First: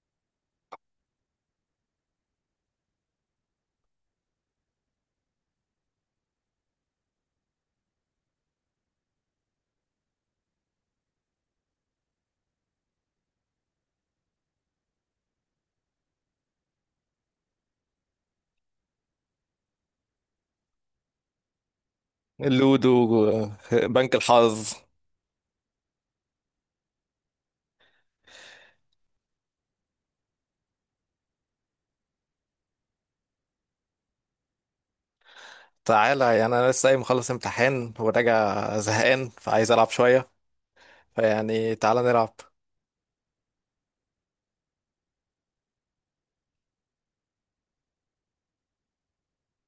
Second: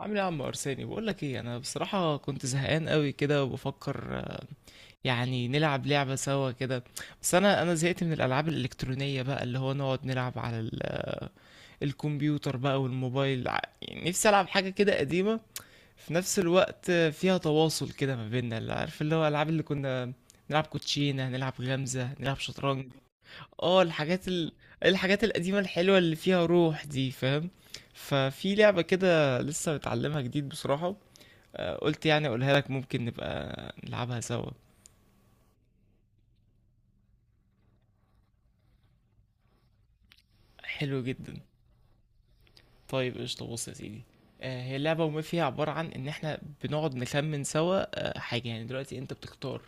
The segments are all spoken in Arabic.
عامل ايه يا عم ارساني؟ بقول لك ايه، انا بصراحه كنت زهقان قوي كده وبفكر يعني نلعب لعبه سوا كده. بس انا زهقت من الالعاب الالكترونيه بقى، اللي هو نقعد نلعب على الكمبيوتر بقى والموبايل. يعني نفسي العب حاجه كده قديمه في نفس الوقت، فيها تواصل كده ما بيننا، اللي عارف اللي هو الالعاب اللي كنا نلعب كوتشينه، نلعب غمزه، نلعب شطرنج. اللودو. اه، بنك الحظ. الحاجات القديمه الحلوه اللي فيها روح دي، فاهم؟ ففي لعبه كده لسه متعلمها جديد بصراحه، قلت يعني اقولها لك، ممكن نبقى نلعبها سوا. تعالى، يعني انا لسه قايم مخلص امتحان وراجع زهقان، فعايز العب شويه، حلو جدا. فيعني تعالى نلعب. طيب قشطة، بص يا سيدي، هي اللعبة وما فيها عبارة عن إن إحنا بنقعد نخمن سوا حاجة. يعني دلوقتي أنت بتختار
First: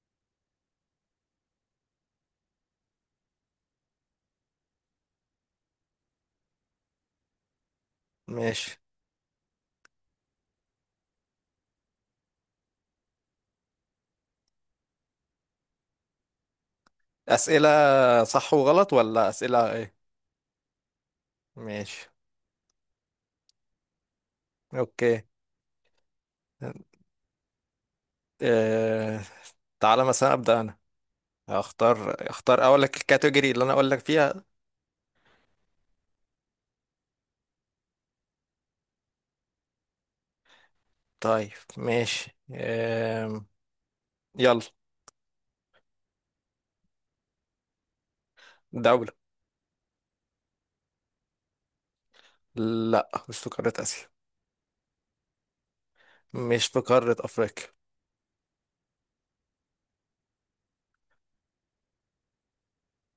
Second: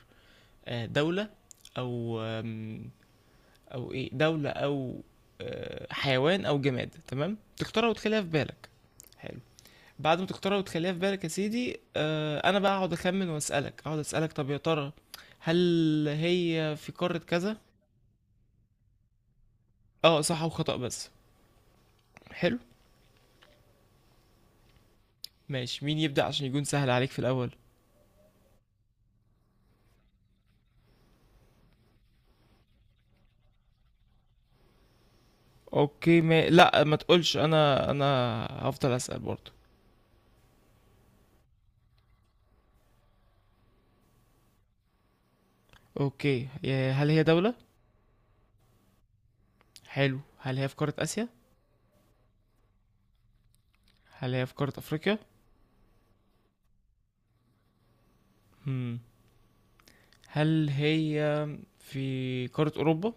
دولة، أو أو إيه، دولة، أو حيوان، أو جماد. تمام، تختارها وتخليها في بالك. ماشي. حلو. بعد ما تختارها وتخليها في بالك يا سيدي، أنا بقى أقعد أخمن وأسألك، أقعد أسألك طب يا ترى هل هي في قارة كذا؟ اسئله صح وغلط، ولا اسئله ايه؟ أه، صح وخطأ بس. ماشي. حلو. اوكي. ماشي، مين يبدأ عشان يكون سهل عليك في الأول؟ اه... تعالى مثلا ابدا انا، اختار اقول لك الكاتيجوري اللي انا اقول لك فيها. اوكي، ما... لا ما تقولش، انا هفضل أسأل برضه. طيب. ماشي. اه... يلا. اوكي، هل هي دولة؟ دوله. حلو، هل هي في قارة آسيا؟ لا، مش في قاره اسيا. هل هي في قارة أفريقيا؟ مش في قاره افريقيا. هم. هل هي في قارة أوروبا؟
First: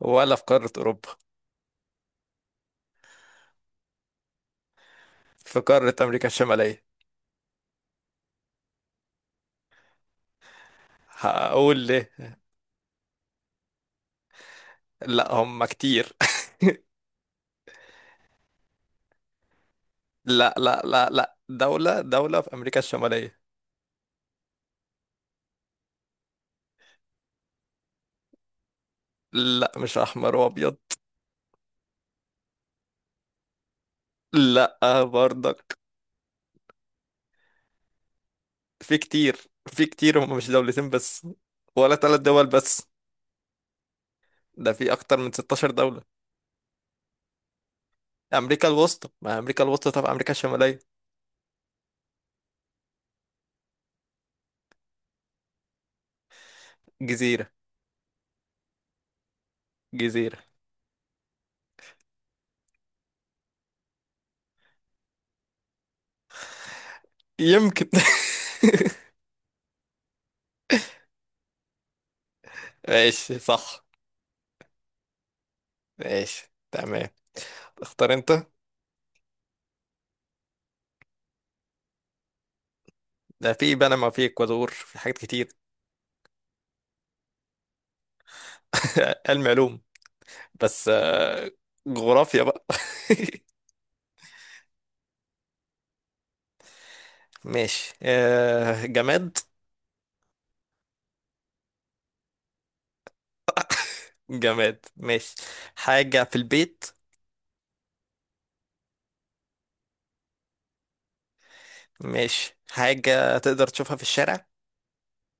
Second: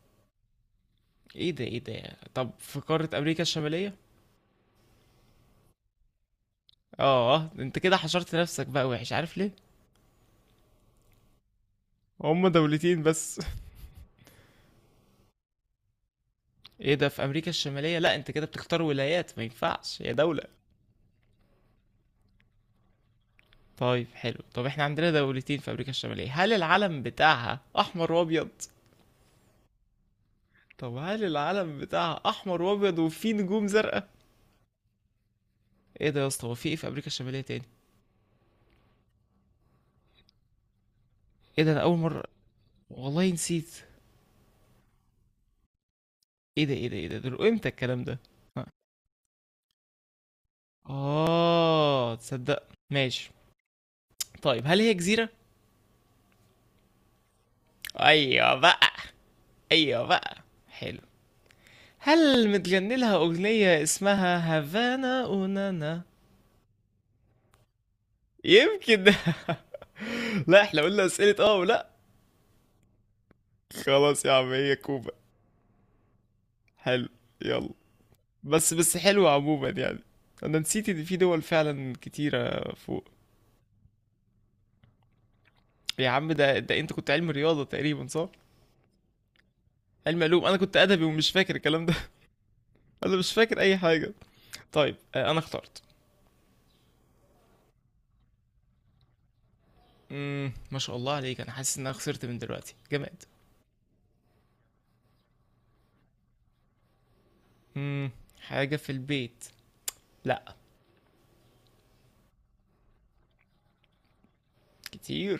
ولا في قاره اوروبا. ايه ده، ايه ده، طب في قارة أمريكا الشمالية؟ في قارة أمريكا الشمالية. اه، انت كده حشرت نفسك بقى وحش، عارف ليه؟ هقول ليه. هما دولتين بس. لا، هم كتير. ايه ده، في امريكا الشمالية؟ لا انت كده بتختار ولايات، ما ينفعش، هي دولة. لا، لا، لا، لا، دولة، دولة في أمريكا الشمالية. طيب حلو، طب احنا عندنا دولتين في امريكا الشمالية. هل العلم بتاعها احمر وابيض؟ لا، مش أحمر وأبيض. طب هل العلم بتاعها احمر وابيض وفيه نجوم زرقاء؟ لا. برضك. ايه ده يا اسطى، هو في ايه في امريكا الشمالية تاني؟ في كتير. في كتير، هم مش دولتين بس. ايه ده، انا ولا اول ثلاث مرة دول بس. والله نسيت. ده في أكتر من 16 دولة. ايه ده، ايه ده، ايه ده، دول امتى الكلام ده؟ أمريكا الوسطى، ما أمريكا الوسطى. طب أمريكا الشمالية. اه تصدق. ماشي، طيب هل هي جزيرة؟ جزيرة. ايوه بقى، ايوه بقى. جزيرة. حلو، هل متغني لها اغنية اسمها هافانا اونانا؟ يمكن. يمكن. لا احنا قلنا اسئلة اه ولا؟ ماشي، صح. خلاص يا عم، هي كوبا. ماشي، حلو، تمام. يلا. اختار انت. بس بس حلوة عموما يعني، انا نسيت ان في دول فعلا كتيرة فوق. ده في بنما، في اكوادور، في حاجات كتير. يا عم، ده ده انت كنت علم رياضة تقريبا، صح؟ علم علوم. علم علوم، انا كنت بس، ادبي ومش فاكر الكلام ده. جغرافيا بقى. انا مش فاكر اي حاجة. طيب انا اخترت. ماشي. جماد. ما شاء الله عليك، انا حاسس ان انا خسرت من دلوقتي. جماد. جماد. ماشي. حاجة في البيت. امم حاجة في البيت. لا. ماشي. حاجة تقدر تشوفها في الشارع. كتير.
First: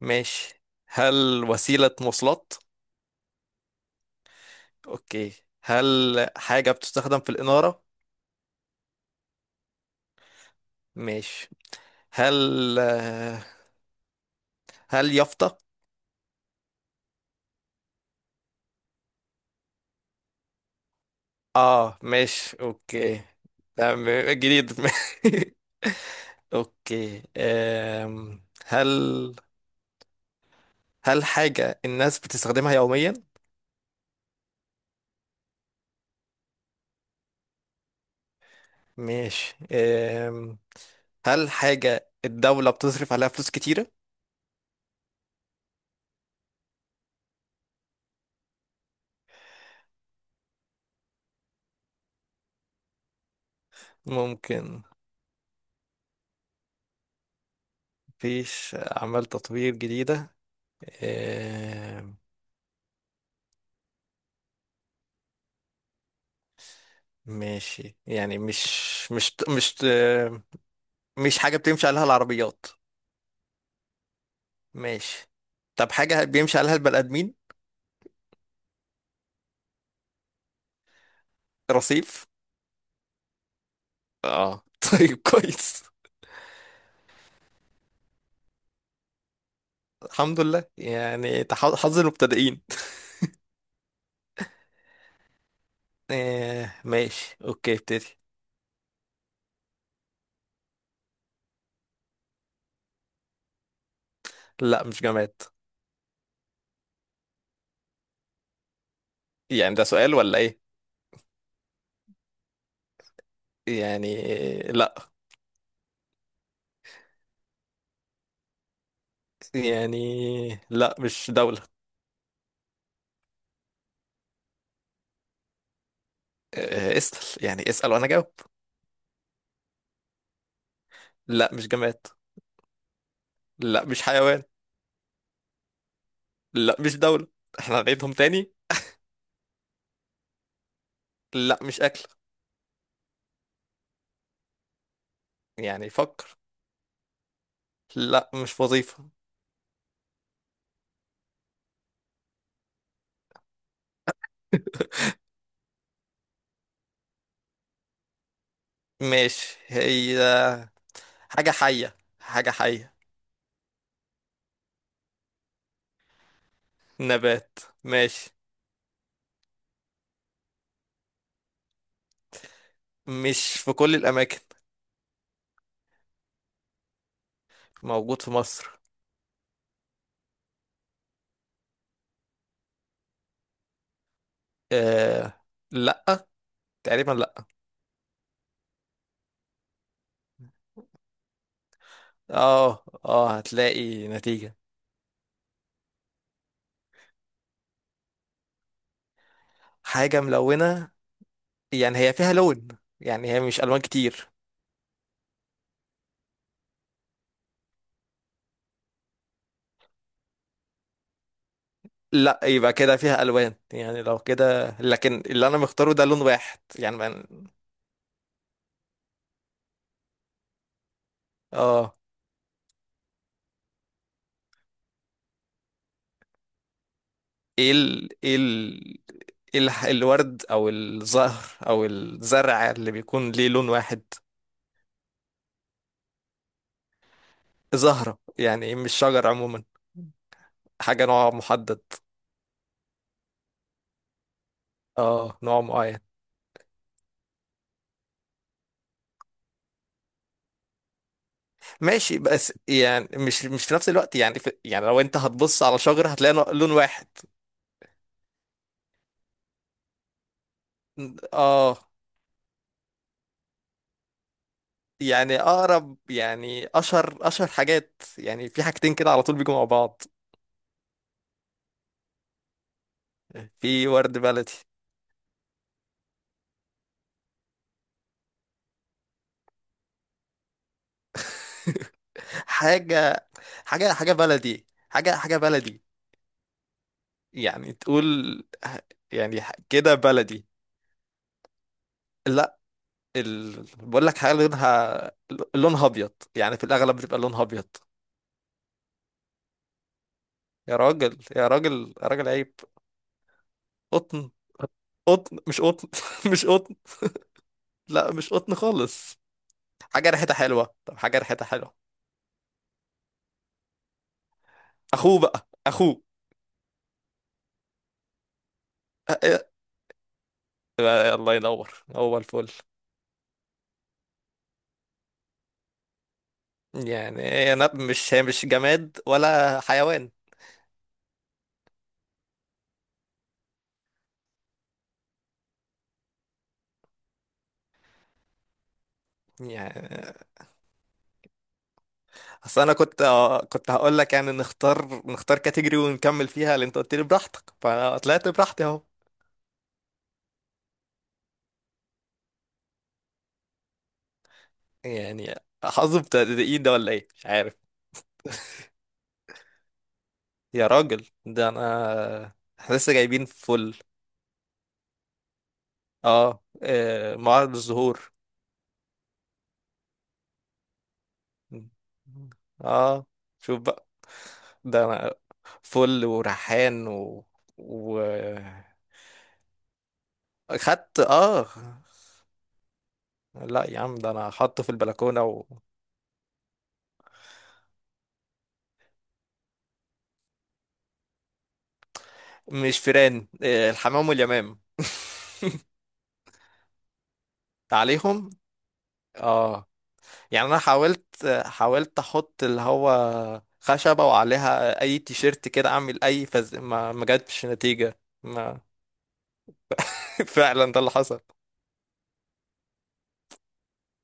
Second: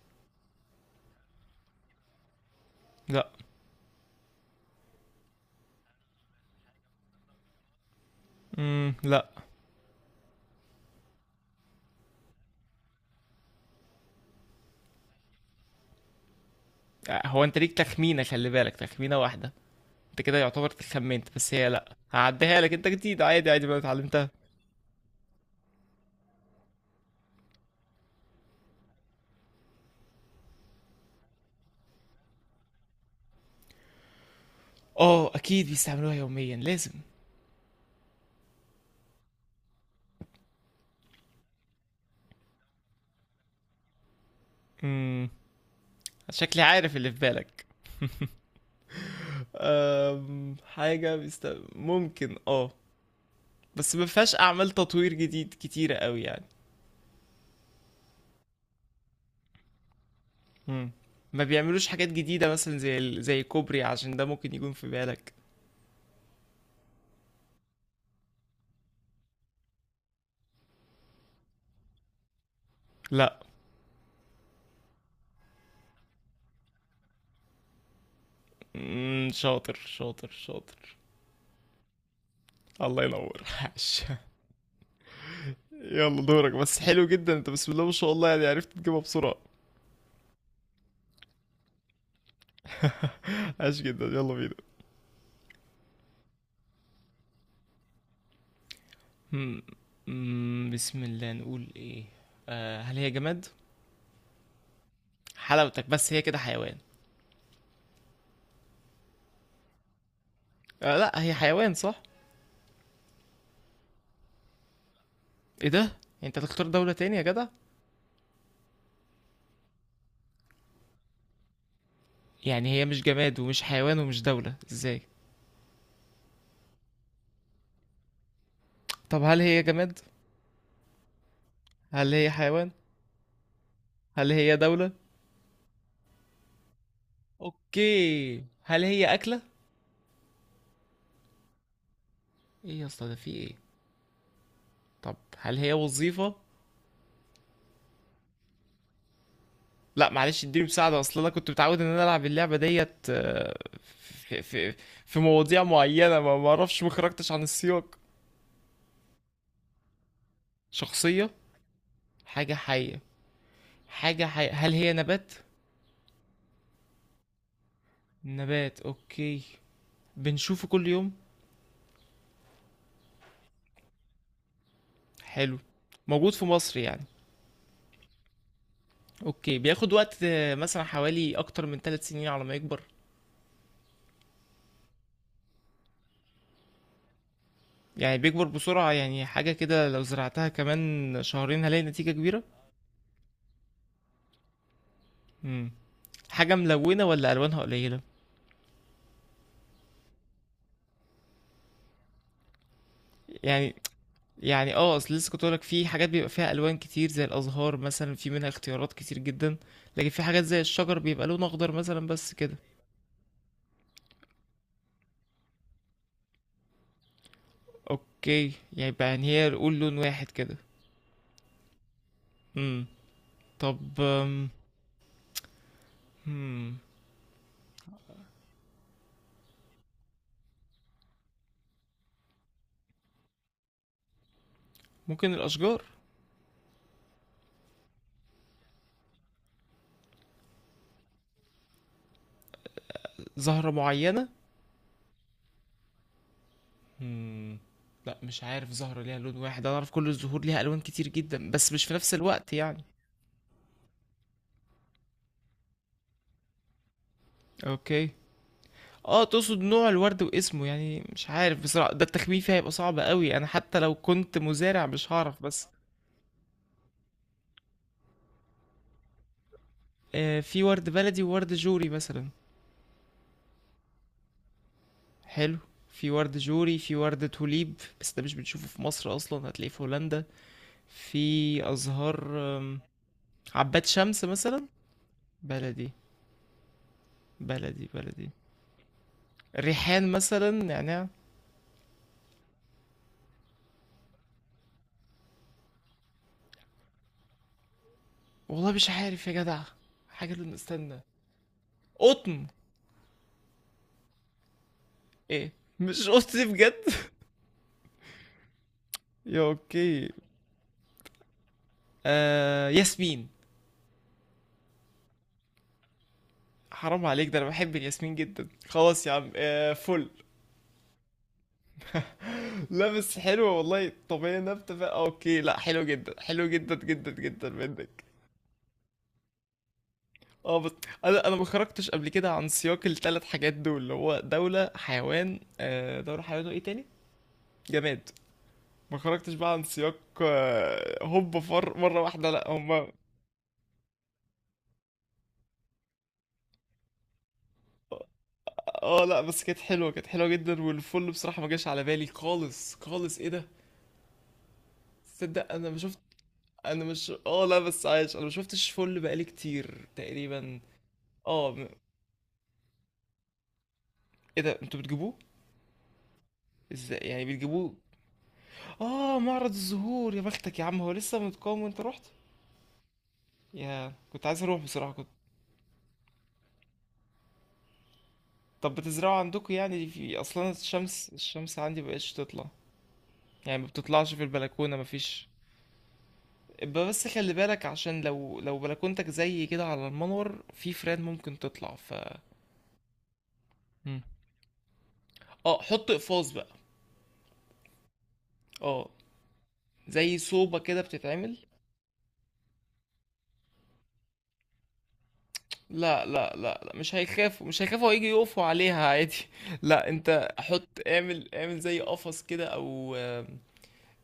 ماشي. هل وسيلة مواصلات؟ لا. اوكي. هل حاجة بتستخدم في الإنارة؟ لا. ماشي. هل آه، هل يافطة؟ هو انت ليك تخمينة، خلي بالك تخمينة واحدة، انت كده يعتبر خمنت، بس هي لا اه، ماشي، هعديها لك، انت جديد، اوكي، عادي عادي ما تمام، اتعلمتها. جديد. اوكي. هل حاجة الناس بتستخدمها يوميا؟ اه اكيد بيستعملوها يوميا، لازم. ماشي. هل حاجة الدولة بتصرف عليها فلوس كتيرة؟ امم شكلي عارف اللي في بالك. أم... حاجة بيست... ممكن اه، بس ما فيهاش اعمال ممكن. تطوير جديد كتيرة قوي يعني. مفيش أعمال تطوير جديدة. امم ما بيعملوش حاجات أم، جديدة مثلا زي زي كوبري، عشان ده ممكن يكون في بالك. ماشي. يعني مش، مش مش مش حاجة بتمشي عليها العربيات. لا. ماشي. طب حاجة بيمشي عليها البني آدمين. شاطر شاطر شاطر. رصيف. الله ينور، عاش. اه. طيب، كويس. يلا دورك، بس حلو جدا انت، بسم الله ما شاء الله، يعني عرفت تجيبها بسرعة. الحمد لله، يعني حظ المبتدئين. عاش جدا، يلا بينا. آه، ماشي، اوكي، ابتدي. مم. بسم الله، نقول ايه. آه، هل هي جماد؟ لا، مش جماد. حلاوتك، بس هي كده حيوان. يعني ده سؤال ولا ايه؟ آه، لا هي حيوان، صح؟ يعني، لا. ايه ده، انت تختار دولة تاني يا جدع. يعني، لا، مش دولة. يعني هي مش جماد ومش حيوان ومش دولة، ازاي؟ اسأل، يعني اسأل وأنا جاوب. طب هل هي جماد؟ لا، مش جماد. هل هي حيوان؟ لا، مش هل حيوان. هي دولة؟ لا، مش دولة. احنا هنعيدهم اوكي، تاني. هل هي اكلة؟ لا، مش أكل. ايه يا اسطى، ده في ايه؟ طب هل هي يعني وظيفة؟ فكر. لا، مش وظيفة. لا معلش اديني مساعدة، اصل انا كنت متعود ان انا العب اللعبة ديت في في في مواضيع معينة، ما اعرفش، ما خرجتش عن السياق. ماشي. هي شخصية. حاجة حية، حاجة حاجة حية. حية، حاجة حية. هل هي نبات؟ نبات. ماشي. نبات اوكي، بنشوفه كل يوم. مش في كل الأماكن. حلو، موجود في مصر يعني. موجود في مصر. اوكي، بياخد وقت مثلا حوالي اكتر من 3 سنين على ما يكبر. آه. لا. تقريبا، لا. يعني بيكبر بسرعة، يعني حاجة كده لو زرعتها كمان شهرين هلاقي نتيجة كبيرة. اه هتلاقي نتيجة. مم. حاجة ملونة ولا ألوانها قليلة؟ حاجة ملونة، يعني هي فيها لون، يعني هي مش يعني، ألوان كتير. يعني اه، اصل لسه كنت لك في حاجات بيبقى فيها ألوان كتير، زي الأزهار مثلا في منها اختيارات كتير جدا، لكن في حاجات زي الشجر بيبقى لون أخضر مثلا بس لا، كده. يبقى كده فيها الوان، يعني لو كده. لكن اللي انا مختاره ده لون واحد، يعني اوكي، يبقى يعني هي نقول لون واحد كده. اه. امم طب هم، ايه ال... ايه ال... إيه الح- الورد او الزهر او الزرع اللي بيكون ليه لون واحد؟ ممكن الاشجار. زهرة، يعني مش شجر عموما. حاجة نوع محدد. زهرة معينة. اه، نوع معين. هم، لا مش عارف زهرة ليها لون واحد، انا اعرف كل الزهور ليها الوان كتير جدا بس مش في نفس ماشي. الوقت بس يعني. يعني مش في نفس الوقت، يعني يعني لو انت هتبص على شجر هتلاقي لون واحد. اوكي، اه تقصد نوع الورد واسمه، يعني مش عارف اه. بصراحة، ده التخمين فيها هيبقى صعب قوي، انا حتى لو كنت مزارع مش يعني هعرف بس. اقرب، يعني اشهر حاجات، يعني في حاجتين كده على طول بيجوا مع بعض. آه، في ورد بلدي وورد جوري مثلا. في ورد بلدي. حلو، في ورد جوري، في ورد توليب، بس ده مش بنشوفه في مصر اصلا، هتلاقيه في هولندا. في ازهار حاجة، عباد حاجة شمس مثلا. بلدي. حاجة بلدي. بلدي، يعني بلدي بلدي. تقول، يعني كده ريحان بلدي. مثلا، نعناع. لا. بقول لك حاجة لونها، لونها أبيض، يعني في الأغلب بتبقى لونها أبيض. والله مش عارف يا جدع. حاجه، اللي يا استنى. راجل، يا راجل، يا راجل، قطن. عيب. قطن. قطن، ايه، مش قطن. مش مش قطن بجد؟ قطن. لا، مش قطن خالص. يا اوكي. حاجة ريحتها حلوة. طب حاجة ريحتها حلوة. آه، ياسمين. أخوه بقى، أخوه. حرام عليك، ده انا بحب الياسمين جدا. خلاص يا أ- عم، أ- آه فل. الله ينور، هو الفل. لابس حلو والله، طبيعي، نبتة بقى، اوكي، لا حلو جدا، حلو جدا جدا جدا يعني انا، منك. مش هي مش جماد ولا حيوان؟ اه بس، انا ما خرجتش قبل كده عن سياق الثلاث حاجات دول، اللي هو دوله، حيوان، دوله، حيوان، وايه تاني، جماد. ما خرجتش بقى عن سياق، يعني هوب فر مره واحده، لا اصل انا هما. كنت هقول لك، يعني نختار كاتيجوري ونكمل فيها اللي انت قلت لي براحتك، فانا طلعت براحتي اهو. اه لا بس كانت حلوه جدا. والفل بصراحه ما جاش على بالي خالص خالص، ايه ده. يعني تصدق انا ما حظ شفت، بتاع ايه ده، انا ولا ايه، مش، مش اه عارف. لا بس عايش، انا ما شفتش فل بقالي كتير تقريبا. يا راجل، ده اه انا، احنا لسه جايبين فل. ايه ده، انتوا بتجيبوه؟ اه. ازاي يعني معرض بتجيبوه؟ الزهور. اه معرض الزهور، يا بختك يا عم، هو لسه متقام وانت رحت. اه. شوف بقى. يا كنت عايز اروح ده بصراحة، كنت. انا فل وريحان و طب بتزرعوا عندكم يعني؟ في اصلا خدت. الشمس، اه. الشمس عندي مبقتش تطلع. يعني لا ما يا عم، ده بتطلعش في انا حاطه في البلكونة، مفيش. البلكونه. ابقى بس خلي بالك، عشان لو بلكونتك زي كده على المنور، في فران ممكن تطلع، ف ومش فيران، إيه، مم. الحمام واليمام. اه حط اقفاص بقى. عليهم. اه، اه. زي يعني انا صوبة كده حاولت بتتعمل. حاولت احط اللي هو خشبه، وعليها اي تيشيرت كده، اعمل لا اي لا لا لا، ما مش ما جاتش هيخافوا، مش هيخافوا، نتيجه، هيجي يقفوا ما عليها عادي. لا انت حط، فعلا ده اللي حصل. اعمل اعمل زي قفص كده، او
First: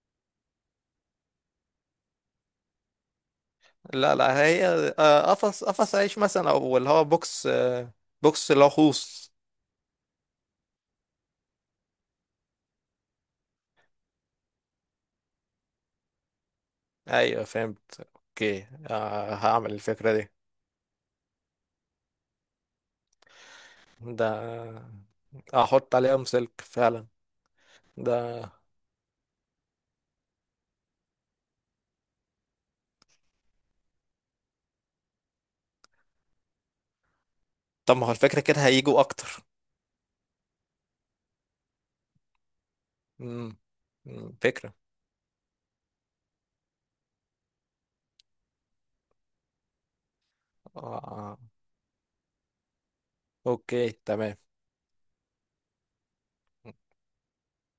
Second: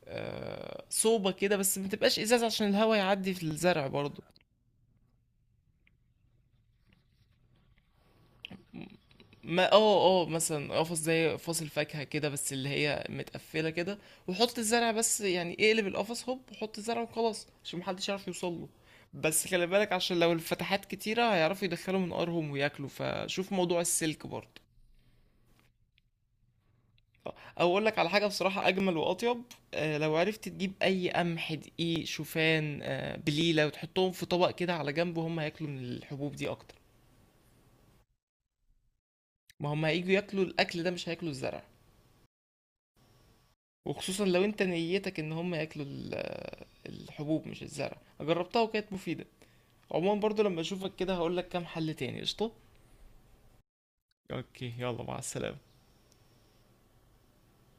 صوبة كده، بس ما تبقاش ازازة عشان الهواء يعدي في الزرع لا، برضو. لا، هي، قفص عيش مثلا، او اللي هو بوكس، بوكس اللي هو خوص. ما اه اه، مثلا قفص زي قفص الفاكهة كده، بس اللي هي متقفلة كده، وحط الزرع بس، يعني اقلب القفص هوب وحط الزرع ايوه، وخلاص عشان فهمت، محدش يعرف يوصل اوكي. له. بس خلي هعمل بالك، الفكره عشان دي. لو الفتحات كتيرة هيعرفوا يدخلوا منقارهم وياكلوا، فشوف موضوع السلك ده برضو. احط عليهم سلك فعلا. او اقول لك على حاجه بصراحه اجمل واطيب، لو عرفت تجيب اي قمح، دقيق، شوفان، بليله، وتحطهم في طبق كده على جنب، وهم هياكلوا من الحبوب دي اكتر. طب ما هو الفكرة كده هيجوا أكتر. ما هم هيجوا ياكلوا الاكل ده، مش هياكلوا الزرع. امم. وخصوصا لو انت فكرة. نيتك ان هم ياكلوا الحبوب مش الزرع. جربتها وكانت مفيدة. عموما برضو لما آه. اشوفك كده آه. هقولك كام حل تاني. قشطة. أوكي، تمام. اوكي يلا، مع السلامة.